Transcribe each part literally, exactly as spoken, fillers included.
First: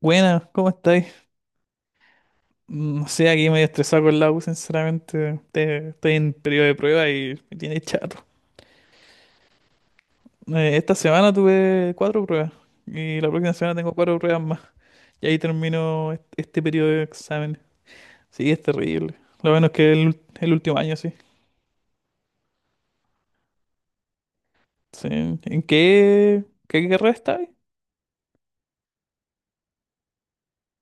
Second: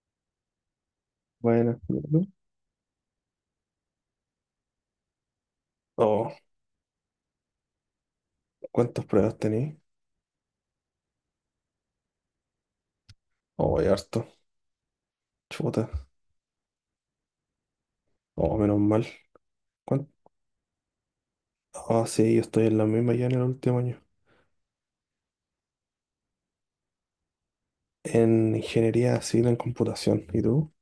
Buenas, ¿cómo estáis? Bueno, Mm, No sé, aquí medio estresado con la U, sinceramente. Te- Estoy en oh, periodo de prueba y me tiene chato. ¿cuántas pruebas tenéis? Eh, esta semana tuve cuatro pruebas y la próxima semana Oh, hay tengo cuatro harto. pruebas más. Y ahí Chuta. termino est- este periodo de exámenes. Sí, Oh, es menos mal. terrible. Lo bueno es que el, ¿Cuán- ul- el último año, sí. Ah, sí, yo estoy en la misma ya en el último año. Sí. ¿En qué, qué carrera estáis? En ingeniería civil en computación. ¿Y tú?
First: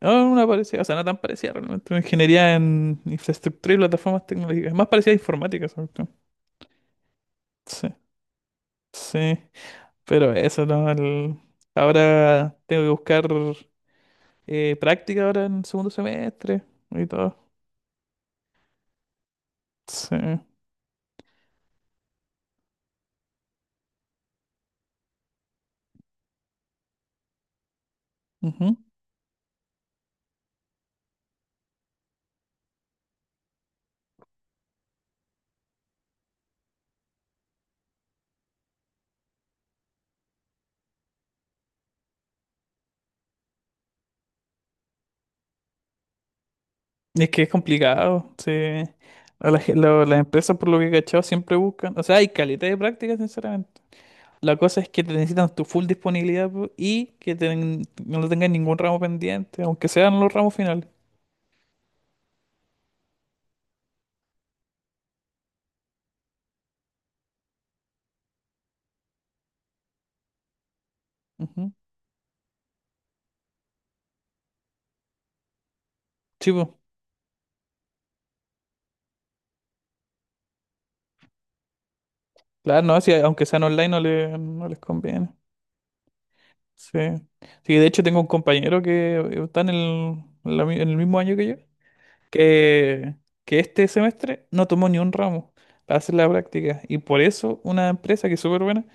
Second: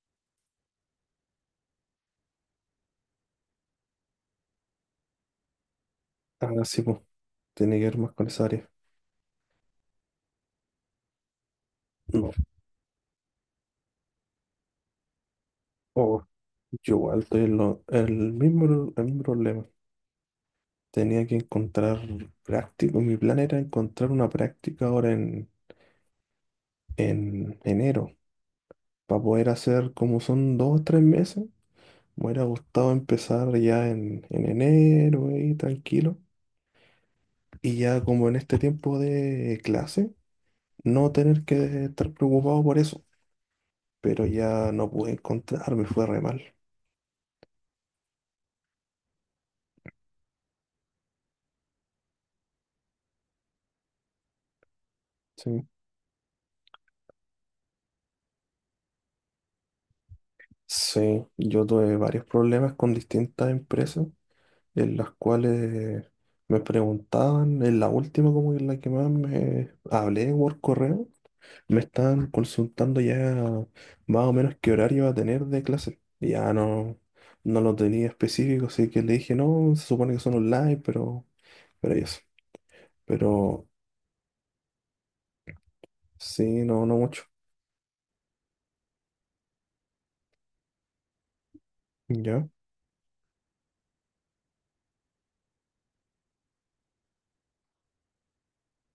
No, no, una parecida, o sea, no tan parecida realmente. Una ingeniería en infraestructura y plataformas tecnológicas. Más parecida a informática, sobre todo. Ah, sí, pues. Tiene que Sí, ver más con esa área. sí. Pero eso, ¿no? El- No. Ahora tengo que buscar eh, práctica ahora en el segundo Oh, semestre yo y igual todo. estoy en lo- el mismo, el mismo problema. Sí. Tenía que encontrar práctico. Mi plan era encontrar una práctica ahora en, en enero. Ujú. Para poder hacer como son dos o tres meses. Me hubiera gustado empezar ya en, en enero, ahí tranquilo. Y ya como en este tiempo de clase, no tener que estar preocupado por eso. Pero ya no pude encontrar, me fue re mal. Y es que es complicado. Sí. A la ge- lo- las empresas, por lo que he cachado, siempre buscan. O sea, hay calidad de práctica, sinceramente. La cosa es que te necesitan tu Sí. full disponibilidad po, y que ten- no tengas ningún ramo pendiente, aunque sean los ramos finales. Sí, yo tuve varios problemas con distintas empresas en las cuales me preguntaban, en la última como en la que más me hablé por correo. Ujú. Me están consultando ya más o menos qué horario va a tener de clase. Y Sí, ya po. no, no lo tenía específico, así que le dije, no, se supone que son online, pero, pero y eso. Claro, no, si, aunque sean Pero online no, le- no les conviene. sí, no, no Sí. mucho. Sí, de hecho tengo un compañero que eh, está en el, en la mi- en el mismo año que yo, Ya, que, que este semestre no tomó ni un ramo para hacer la práctica. Y por eso una empresa que es súper buena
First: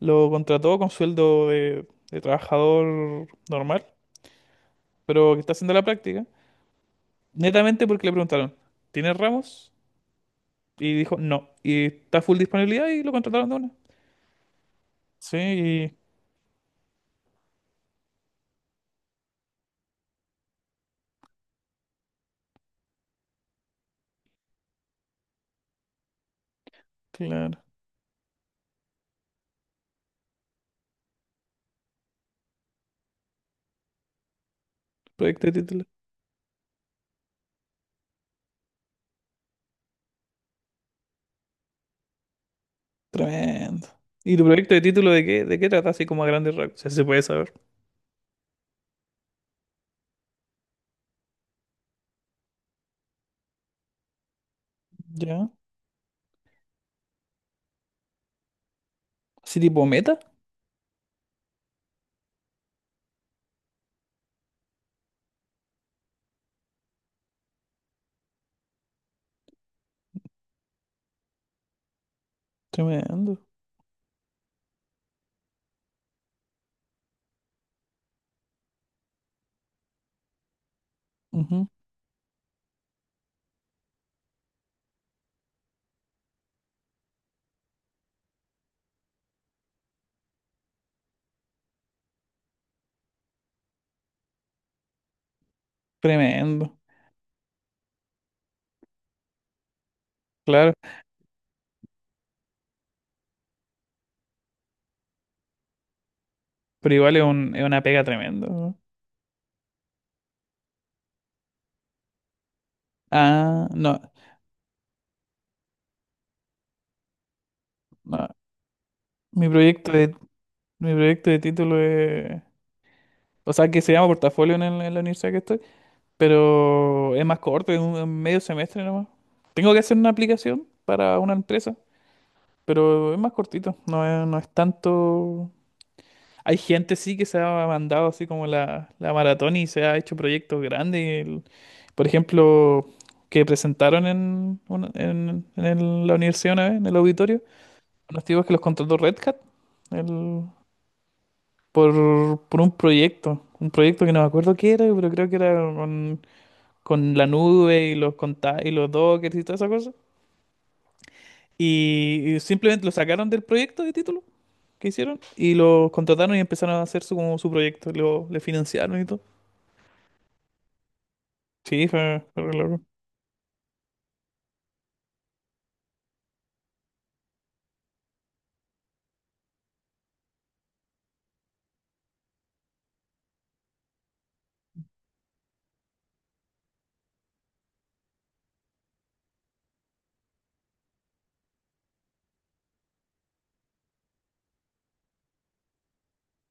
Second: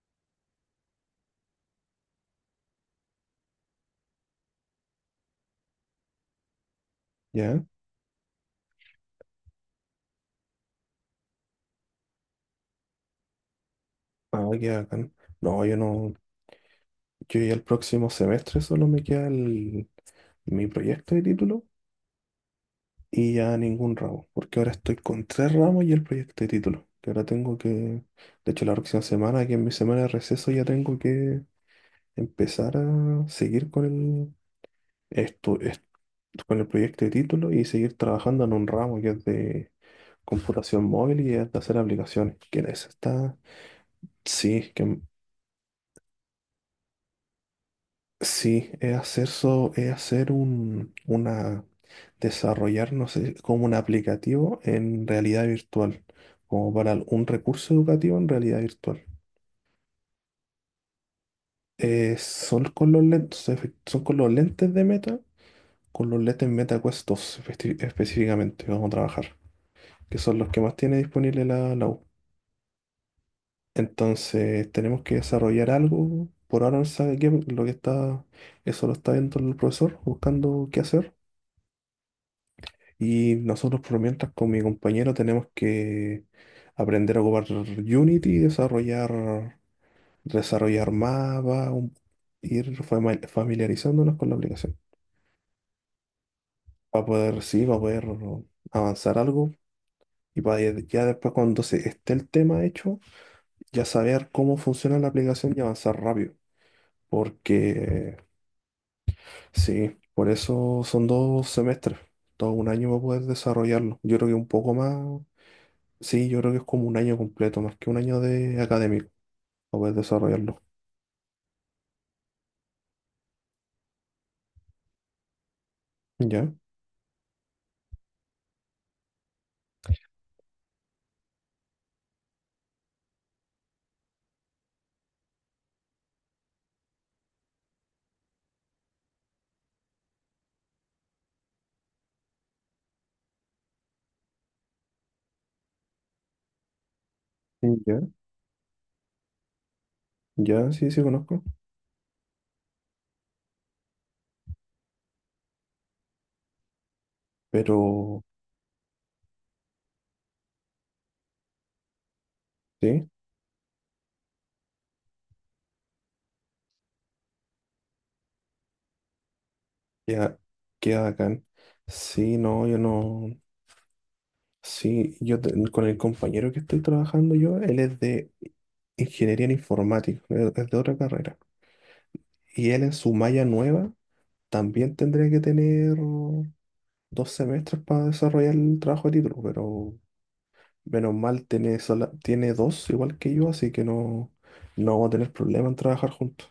lo contrató con sueldo de, de trabajador normal, pero que está haciendo la práctica, ya. netamente porque le preguntaron, ¿tienes ramos? Y dijo, no. Y está full disponibilidad y lo contrataron de una. Ah, qué bacán. No, yo Sí, no, yo ya el próximo semestre solo me queda el- mi proyecto de título y ya ningún ramo, porque ahora estoy con tres ramos y el proyecto de título. Que ahora claro. tengo que, de hecho la próxima semana, que es mi semana de receso, ya tengo que empezar a seguir con el, Proyecto de esto est- título. con el proyecto de título y seguir trabajando en un ramo que es de computación móvil y es de hacer aplicaciones. ¿Que en eso está? Tremendo. ¿Y tu Sí, proyecto de que título de qué, de qué trata así como a grandes rasgos? Si se puede saber. sí, es hacer, so- es hacer un, una, desarrollar, no sé, como un aplicativo en realidad ¿Ya? virtual, como para un recurso educativo en realidad virtual. Así tipo meta. Eh, son con los lentes, efe- son con los lentes de Meta, con los lentes Meta Quest dos espe- específicamente que vamos a trabajar, que son los que más tiene disponible la, la U. Tremendo. Entonces tenemos que desarrollar algo. Por ahora no se sabe qué, porque lo que está, eso lo está viendo el profesor, buscando qué hacer. Ujú. Y nosotros por mientras con mi compañero tenemos que aprender a ocupar Unity, desarrollar, desarrollar mapas, un- ir fami- familiarizándonos con la aplicación. Tremendo. Para poder, sí, para poder avanzar algo. Y para Claro, ya después cuando se esté el tema hecho, ya saber cómo funciona la aplicación y avanzar rápido. pero igual es un, es una pega Porque tremenda, ¿no? sí, por eso son dos semestres, todo un año para poder Ah, no, desarrollarlo. Yo creo que un poco más, sí, yo creo que es como un año completo, más que un año no. de académico Mi para proyecto poder de, desarrollarlo. mi proyecto de título es... O sea, que se llama portafolio en, el- en la universidad que estoy, Ya, pero es más corto, es un es medio semestre nomás. Tengo que hacer una aplicación para una empresa, pero es más cortito, no es, no es tanto. Hay gente sí que se ha mandado así como la, la maratón y se ha hecho proyectos grandes. El- por ejemplo, que presentaron en, una- en, en el- la universidad una vez, en el auditorio, sí, ya, unos tipos que los contrató Red Hat el- ya, sí, sí conozco, por, por un proyecto. Un proyecto que no me acuerdo qué era, pero creo que era con, con la nube y los pero conta- y los dockers y toda esa cosa. Y, y simplemente lo sí, sacaron del proyecto de título que hicieron y los contrataron y empezaron a hacer su, como su proyecto. Lo, le financiaron y todo. ya, queda bacán. Sí, fue, Sí, fue re no, yo loco. no, sí, yo te- con el compañero que estoy trabajando yo, él es de ingeniería en informática, es es de otra carrera. Y él en su malla nueva también tendría que tener dos semestres para desarrollar el trabajo de título, pero menos mal tiene, sola- tiene dos igual que yo, así que no, no vamos a tener problema en trabajar juntos.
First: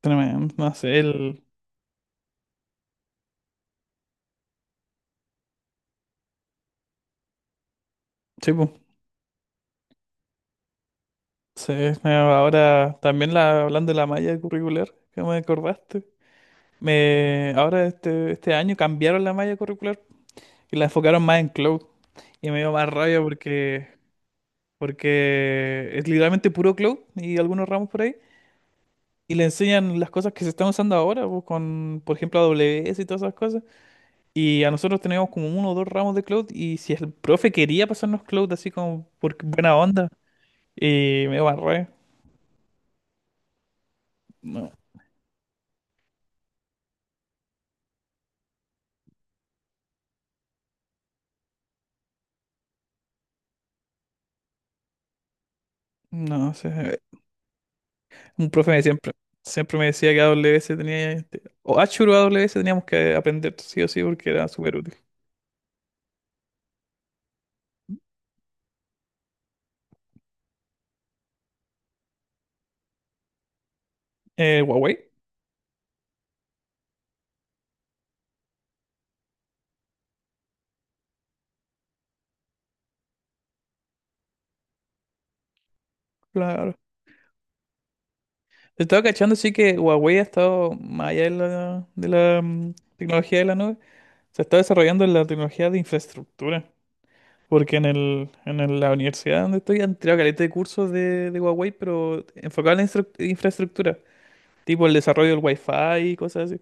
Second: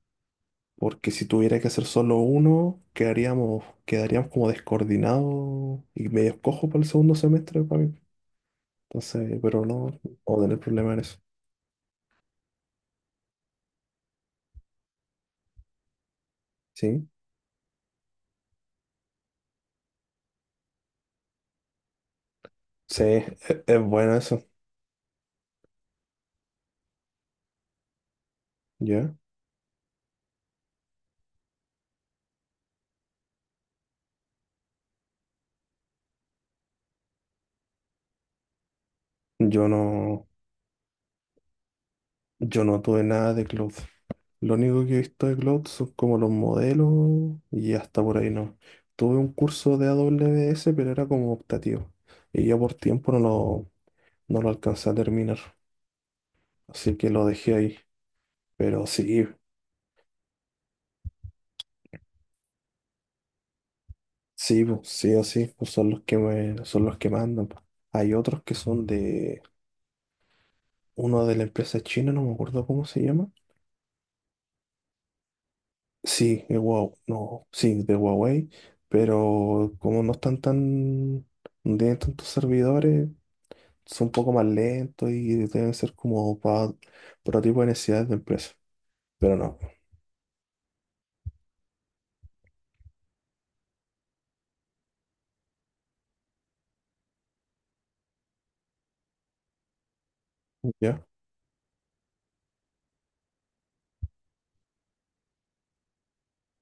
Tremendo. No sé, Porque si el. tuviera que hacer solo uno, quedaríamos, quedaríamos como descoordinados y medio cojo para el segundo semestre para mí. Sí, pues. Entonces, pero no, no vamos a tener problema en eso. Sí, me ahora también la, hablando de la malla curricular, que me acordaste. Sí, Me, ahora este, este año cambiaron la malla curricular y la enfocaron más en cloud. Y me dio más sí, rabia es, es porque, bueno eso. porque es literalmente puro cloud y algunos ramos por ahí. ¿Ya? Y le enseñan las cosas que se están usando ahora, pues, con, por ejemplo, A W S y todas esas cosas. Y a nosotros teníamos como uno o dos ramos de cloud. Y si el profe quería pasarnos cloud así como por Yo buena onda. no. Y me barré. Yo no tuve nada de cloud. Lo No, único que he visto de cloud son como los modelos y hasta por ahí no. Tuve un curso de A W S, pero era como optativo. Y yo por tiempo no lo, no lo alcancé a terminar. no Así sé. que lo dejé ahí. Un profe me Pero siempre, sí, siempre me decía que A W A W S tenía, este, o Azure o A W S teníamos que aprender sí o sí porque era sí, súper po, útil. sí o sí, pues son los que me, son los que mandan, po. Hay otros que son de uno de la empresa china, no me acuerdo cómo se llama. Eh, Huawei, Sí, de Huawei, no, sí, de Huawei, pero como no están tan, no tienen tantos servidores, son un poco más lentos y deben ser como para claro. otro tipo de necesidades de empresa. Estaba Pero cachando, sí no, que Huawei ha estado más allá de la, de la mm, tecnología de la nube. Se está desarrollando en la tecnología de infraestructura. Porque en el, en el- la universidad donde estoy han tirado caleta de cursos ¿ya? de, de Huawei, pero enfocado en la instru- infraestructura. Tipo el desarrollo del Wi-Fi y cosas así.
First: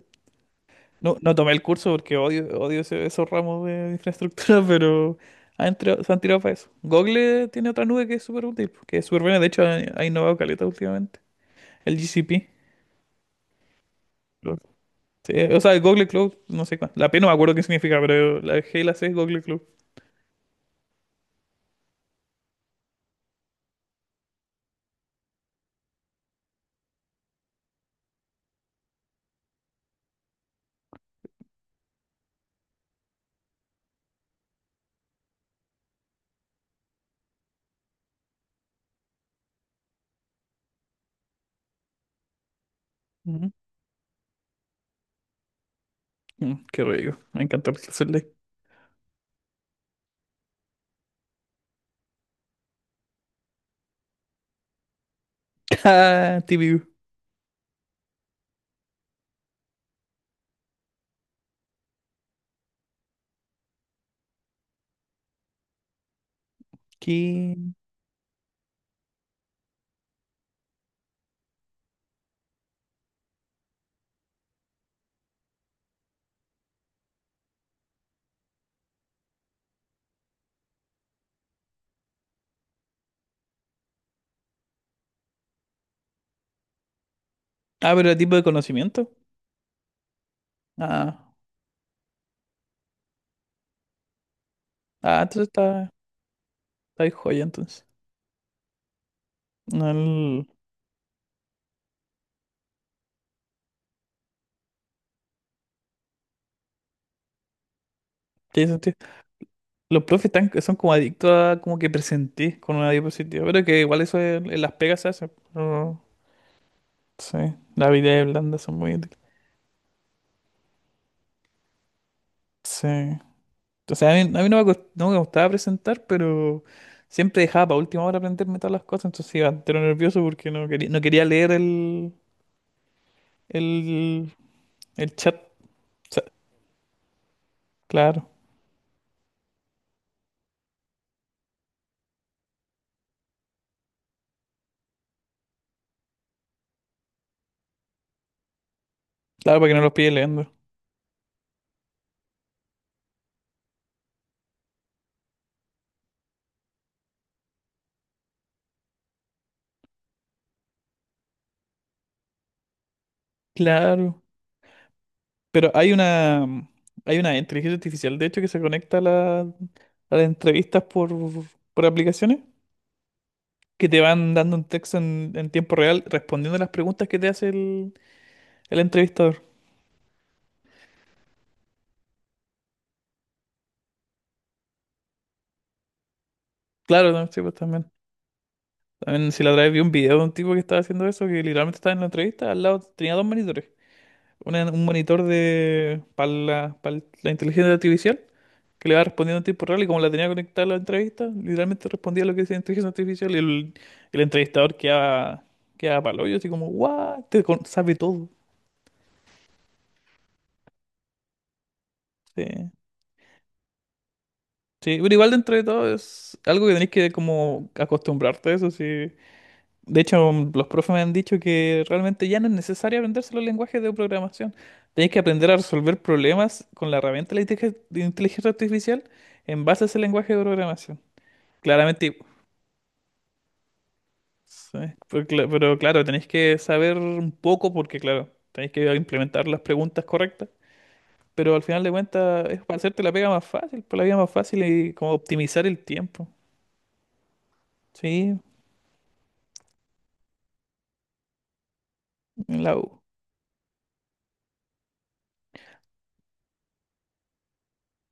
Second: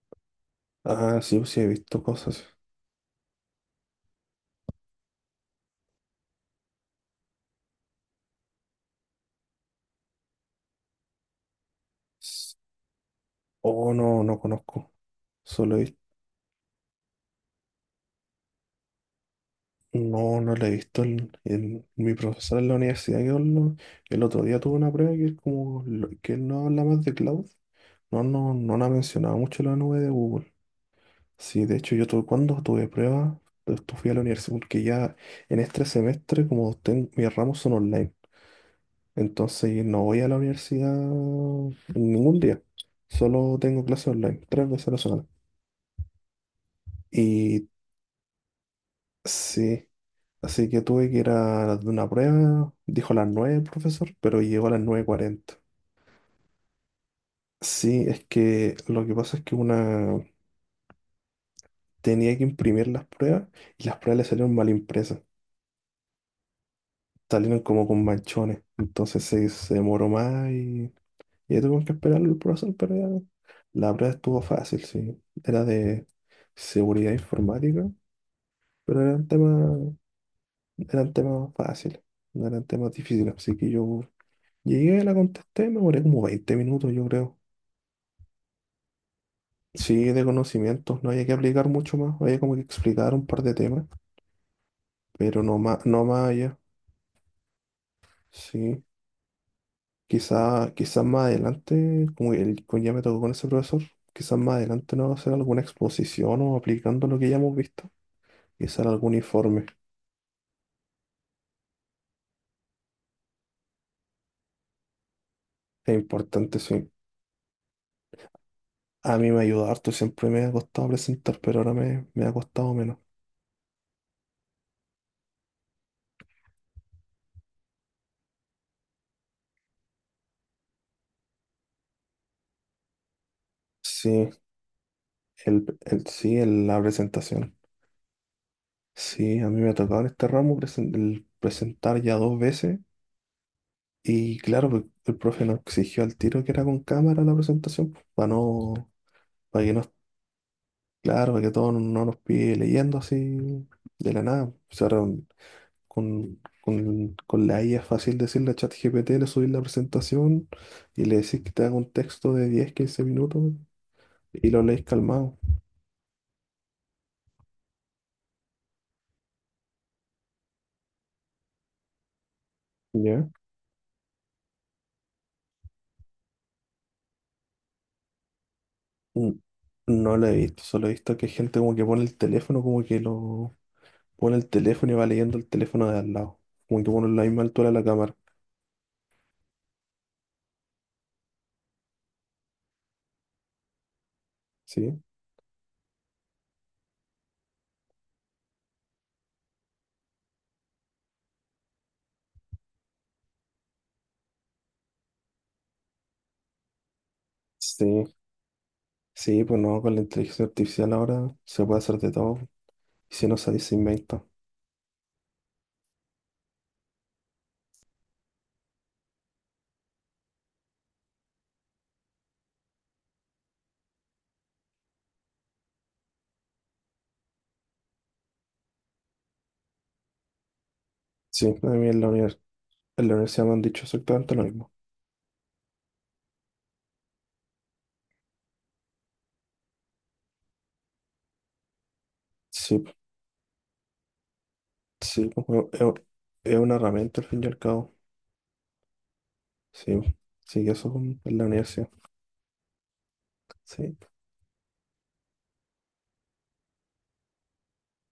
No, Ah, no sí, pues tomé sí, el he curso visto porque odio, cosas. odio ese- esos ramos de infraestructura, pero han entrado- se han tirado para eso. Google tiene otra nube que es súper útil, que es súper buena. De hecho, ha, ha innovado caleta últimamente. El G C P. S- Oh, no, no Lo- conozco. sí, o sea, Solo el he visto, Google Cloud, no sé cuál. La P no me acuerdo qué significa, pero la G y la C es Google Cloud. no, no la he visto. El, el- mi profesor en la universidad, que habló- el otro día tuvo una prueba que es como, lo- que él no habla más de cloud. No, no, no la mencionaba mucho la nube de Google. Sí, de hecho yo tuve, cuando tuve pruebas, pues, fui a la universidad porque ya en este semestre como ten- mis ramos son online, entonces no voy a la universidad ningún día, Ujú. solo tengo clases online, tres veces a la semana. Mm, qué rico. Me Y encantó el clase online. sí, así que tuve que ir a de una prueba, dijo a las nueve el profesor, pero llegó a las nueve cuarenta. Ah, T V U. Sí, es que lo que pasa es que una tenía que imprimir las pruebas y las pruebas le salieron mal impresas. ¿Qué? Salieron como con manchones. Entonces se, se demoró más y, y ya tuvimos que esperar el proceso, pero ya la prueba estuvo fácil, sí. Era de seguridad informática, pero eran temas, eran temas fáciles, no eran temas difíciles. Así que yo llegué, la contesté, me demoré como veinte minutos, yo creo. Ah, pero el tipo de conocimiento. Sí, de conocimientos, no había que Ah, aplicar mucho más, había como que explicar un par de temas, ah pero entonces no más, está, no más allá. está ahí joya entonces. Sí, No, el- Quizá, quizás más adelante, como el, como ya me tocó con ese profesor, quizás más adelante nos va a hacer alguna exposición o aplicando lo que ya hemos visto, ¿tiene quizás sentido? algún informe. Los profes están, son como adictos a como que presentís con una diapositiva, pero que igual eso en, en las pegas se hace. Es Pero importante, sí. sí, las habilidades blandas son muy útiles. A mí me ayuda harto, siempre me ha costado presentar, pero ahora me, me ha costado menos. Sí. O sea, a mí, a mí no me, cost- no me gustaba presentar, pero siempre dejaba para última hora aprenderme todas las cosas, entonces iba entero nervioso porque no quería, no quería leer el, Sí, el, el chat. O el, el, sea, sí, el- la presentación. claro, Sí, a mí me ha tocado en este ramo presen- el presentar ya dos veces y claro, el, el profe nos exigió al tiro que era con cámara la presentación, pues, para no, claro, para para que que no, no los pille leyendo. claro, para que todo no no nos pide leyendo así de la nada. O sea, ahora con, con, con la I A es fácil decirle a ChatGPT, le subís la presentación y le decís que te haga un texto de diez quince minutos Claro. y lo lees calmado. Pero hay una, hay una inteligencia artificial, de hecho, que se conecta a, la- a las entrevistas por, por aplicaciones, ¿Ya? que te van dando un texto en, en tiempo real respondiendo a las preguntas que te hace el, el Mm, entrevistador. No lo he visto, solo he visto que hay gente como que pone el teléfono, como que lo pone el teléfono y va leyendo el teléfono de al lado. Como que pone Claro, la ¿no? Sí, misma pues altura de la también. cámara. También si la otra vez vi un video de un tipo que estaba haciendo eso, que literalmente estaba en la entrevista, al lado tenía dos monitores. Una- un ¿Sí? monitor de para la, para la inteligencia artificial que le va respondiendo en tiempo real y como la tenía conectada a la entrevista, literalmente respondía lo que decía la inteligencia artificial y el, el entrevistador quedaba, quedaba para el hoyo, así como, ¡guau! Te con- sabe Sí, todo. sí, pues no, con la inteligencia artificial ahora se puede hacer de todo. Sí. Y si no sabéis, se inventa. Sí, pero igual dentro de todo es algo que tenés que como acostumbrarte a eso, sí. De hecho, los profes me han dicho que realmente ya no es necesario aprenderse los lenguajes de programación. Tenés que aprender a resolver problemas con la herramienta de la inteligen- de inteligencia artificial en base a ese lenguaje de programación. Sí, a mí en Claramente. la univers- en la universidad me han dicho exactamente lo mismo. Sí, pero, cla- pero claro, tenéis que saber un poco porque, claro, tenéis que implementar las preguntas correctas. Pero al final de cuentas es para Sí, hacerte la pega más fácil, por la vida más fácil y como sí, pues, optimizar bueno, el tiempo. es, es una herramienta al fin y al cabo. Sí, Sí, sí, eso es un- en la universidad. en la U. Sí.